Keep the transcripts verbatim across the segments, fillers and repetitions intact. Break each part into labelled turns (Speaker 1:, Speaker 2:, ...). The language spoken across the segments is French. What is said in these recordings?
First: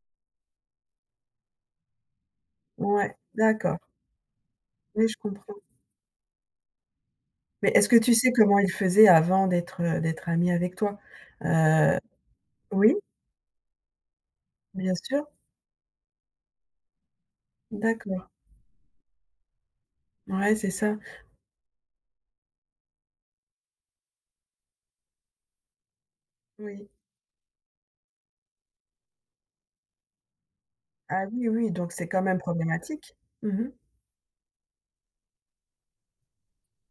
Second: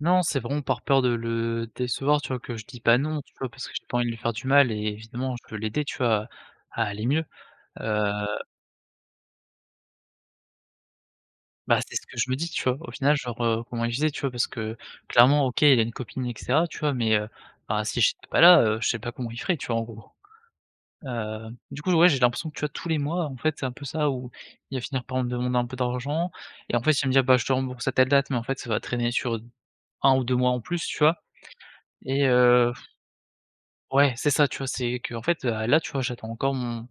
Speaker 1: Non, c'est vraiment par peur de le décevoir, tu vois? que je dis pas:
Speaker 2: Ouais,
Speaker 1: «Non» tu vois? Parce que
Speaker 2: d'accord.
Speaker 1: j'ai pas envie de lui faire du mal et
Speaker 2: Oui, je
Speaker 1: évidemment je
Speaker 2: comprends.
Speaker 1: peux l'aider, tu vois? À aller mieux,
Speaker 2: Mais est-ce que tu sais
Speaker 1: heu
Speaker 2: comment il faisait avant d'être, heu d'être ami avec toi,
Speaker 1: Bah, c'est
Speaker 2: heu
Speaker 1: ce que je me dis, tu vois? Au
Speaker 2: oui?
Speaker 1: final genre, heu, comment il faisait, tu vois? Parce que
Speaker 2: Bien sûr.
Speaker 1: clairement, OK, il a une copine et cetera, tu vois? Mais heu, bah si
Speaker 2: D'accord.
Speaker 1: j'étais pas là, heu, je sais pas comment il ferait, tu vois? En gros,
Speaker 2: Ouais, c'est ça.
Speaker 1: heu, du coup, ouais j'ai l'impression que, tu vois? Tous les mois en fait, c'est un peu ça. Où il va finir par me demander un peu d'argent et en
Speaker 2: Oui.
Speaker 1: fait, il va me dire: «Je te rembourse à telle date», mais en fait ça va traîner sur un ou deux mois en plus, tu vois?
Speaker 2: Ah oui, oui, donc c'est quand
Speaker 1: Et
Speaker 2: même
Speaker 1: heu,
Speaker 2: problématique. Mmh mh.
Speaker 1: ouais c'est ça, tu vois? C'est qu'en fait, heu, à là tu vois? J'attends encore mon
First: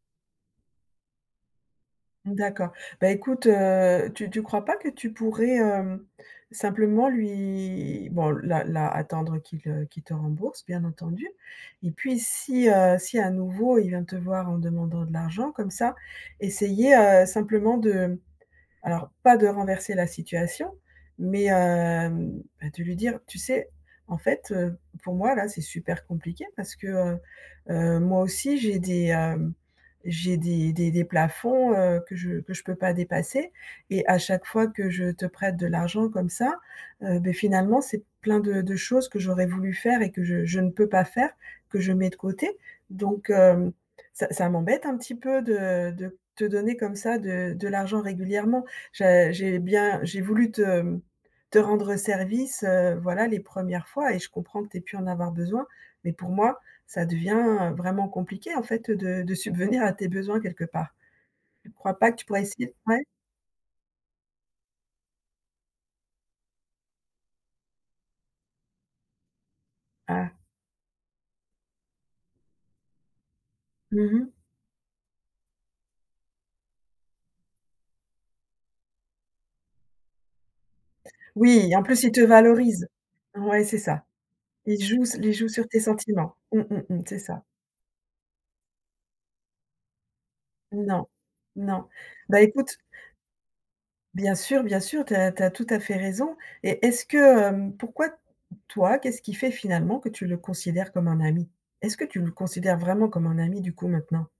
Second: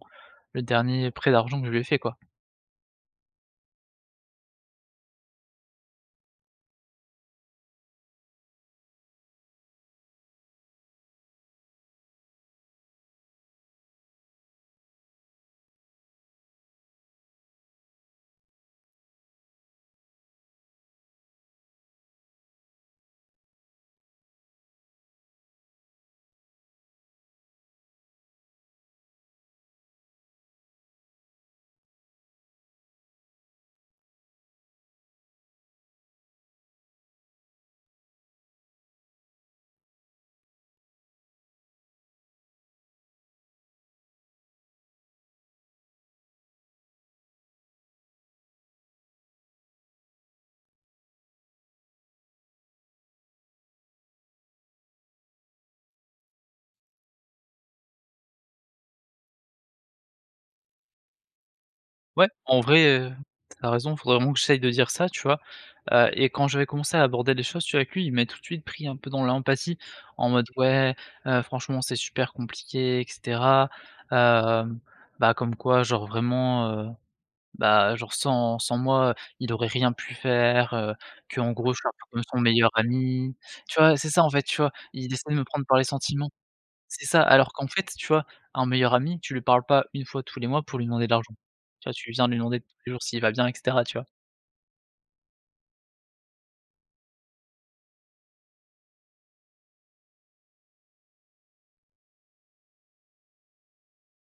Speaker 1: le dernier prêt d'argent que je lui ai fait, quoi.
Speaker 2: D'accord. Bah écoute, heu, tu tu crois pas que tu pourrais, heu, simplement lui bon là là attendre qu'il, heu qu'il te rembourse, bien entendu, et puis si, heu, si à nouveau, il vient te voir en demandant de l'argent, comme ça. Essayer, heu, simplement de alors pas de renverser la situation, mais heu, ben de lui dire: «Tu sais? en fait, heu, pour moi là, c'est super compliqué, parce que, heu heu, moi aussi, j'ai des, heu, j'ai des des des plafonds, heu, que je que je peux pas dépasser, et à chaque fois que je te prête de l'argent comme ça, heu, beh, finalement, c'est plein de de choses que j'aurais voulu faire et que je je ne peux pas faire, que je mets de côté. Donc heu, ça ça m'embête un petit peu de de te donner comme ça, de de l'argent régulièrement. Ja j'ai bien j'ai voulu te te rendre service, heu, voilà les premières fois et je comprends que tu aies pu en avoir besoin. Mais pour moi, ça devient vraiment compliqué en fait, heu, de de subvenir à tes besoins quelque part». Tu crois pas que tu
Speaker 1: Ouais
Speaker 2: pourrais
Speaker 1: en
Speaker 2: essay
Speaker 1: vrai,
Speaker 2: ouais?
Speaker 1: heu, tu as raison! Faudrait vraiment que j'essaye de dire ça tu vois? Heu et quand j'avais commencé à aborder les choses, tu vois? Avec lui. Il m'a tout de suite pris un peu dans l'empathie,
Speaker 2: Ah.
Speaker 1: en mode: «Ouais, heu, franchement c'est super compliqué et cetera,
Speaker 2: Mmh mh.
Speaker 1: heu» bah, comme quoi genre vraiment, heu, bah genre sans sans moi, il aurait rien pu faire, heu, qu'en gros,
Speaker 2: Oui,
Speaker 1: je
Speaker 2: en
Speaker 1: suis un
Speaker 2: plus,
Speaker 1: peu
Speaker 2: il te
Speaker 1: comme son meilleur
Speaker 2: valorise.
Speaker 1: ami,
Speaker 2: Ouais, c'est
Speaker 1: tu vois?
Speaker 2: ça.
Speaker 1: C'est ça, en fait, tu vois?
Speaker 2: Il joue
Speaker 1: Il
Speaker 2: s il
Speaker 1: essaye de me
Speaker 2: joue
Speaker 1: prendre
Speaker 2: sur
Speaker 1: par
Speaker 2: tes
Speaker 1: les sentiments.
Speaker 2: sentiments. Mmh mh mh.
Speaker 1: C'est
Speaker 2: C'est
Speaker 1: ça,
Speaker 2: ça.
Speaker 1: alors qu'en fait, tu vois? Un meilleur ami, tu lui parles pas une fois tous les mois, pour lui
Speaker 2: Non,
Speaker 1: demander de l'argent,
Speaker 2: non.
Speaker 1: tu vois? Tu viens lui
Speaker 2: Bah
Speaker 1: demander tous
Speaker 2: écoute
Speaker 1: les jours s'il va bien et cetera, tu vois?
Speaker 2: Bien sûr, bien sûr, tu as tu as tout à fait raison et est-ce que, heu pourquoi, toi, qu'est-ce qui fait finalement que tu le considères comme un ami? Est-ce que tu le considères vraiment comme un ami, du coup, maintenant?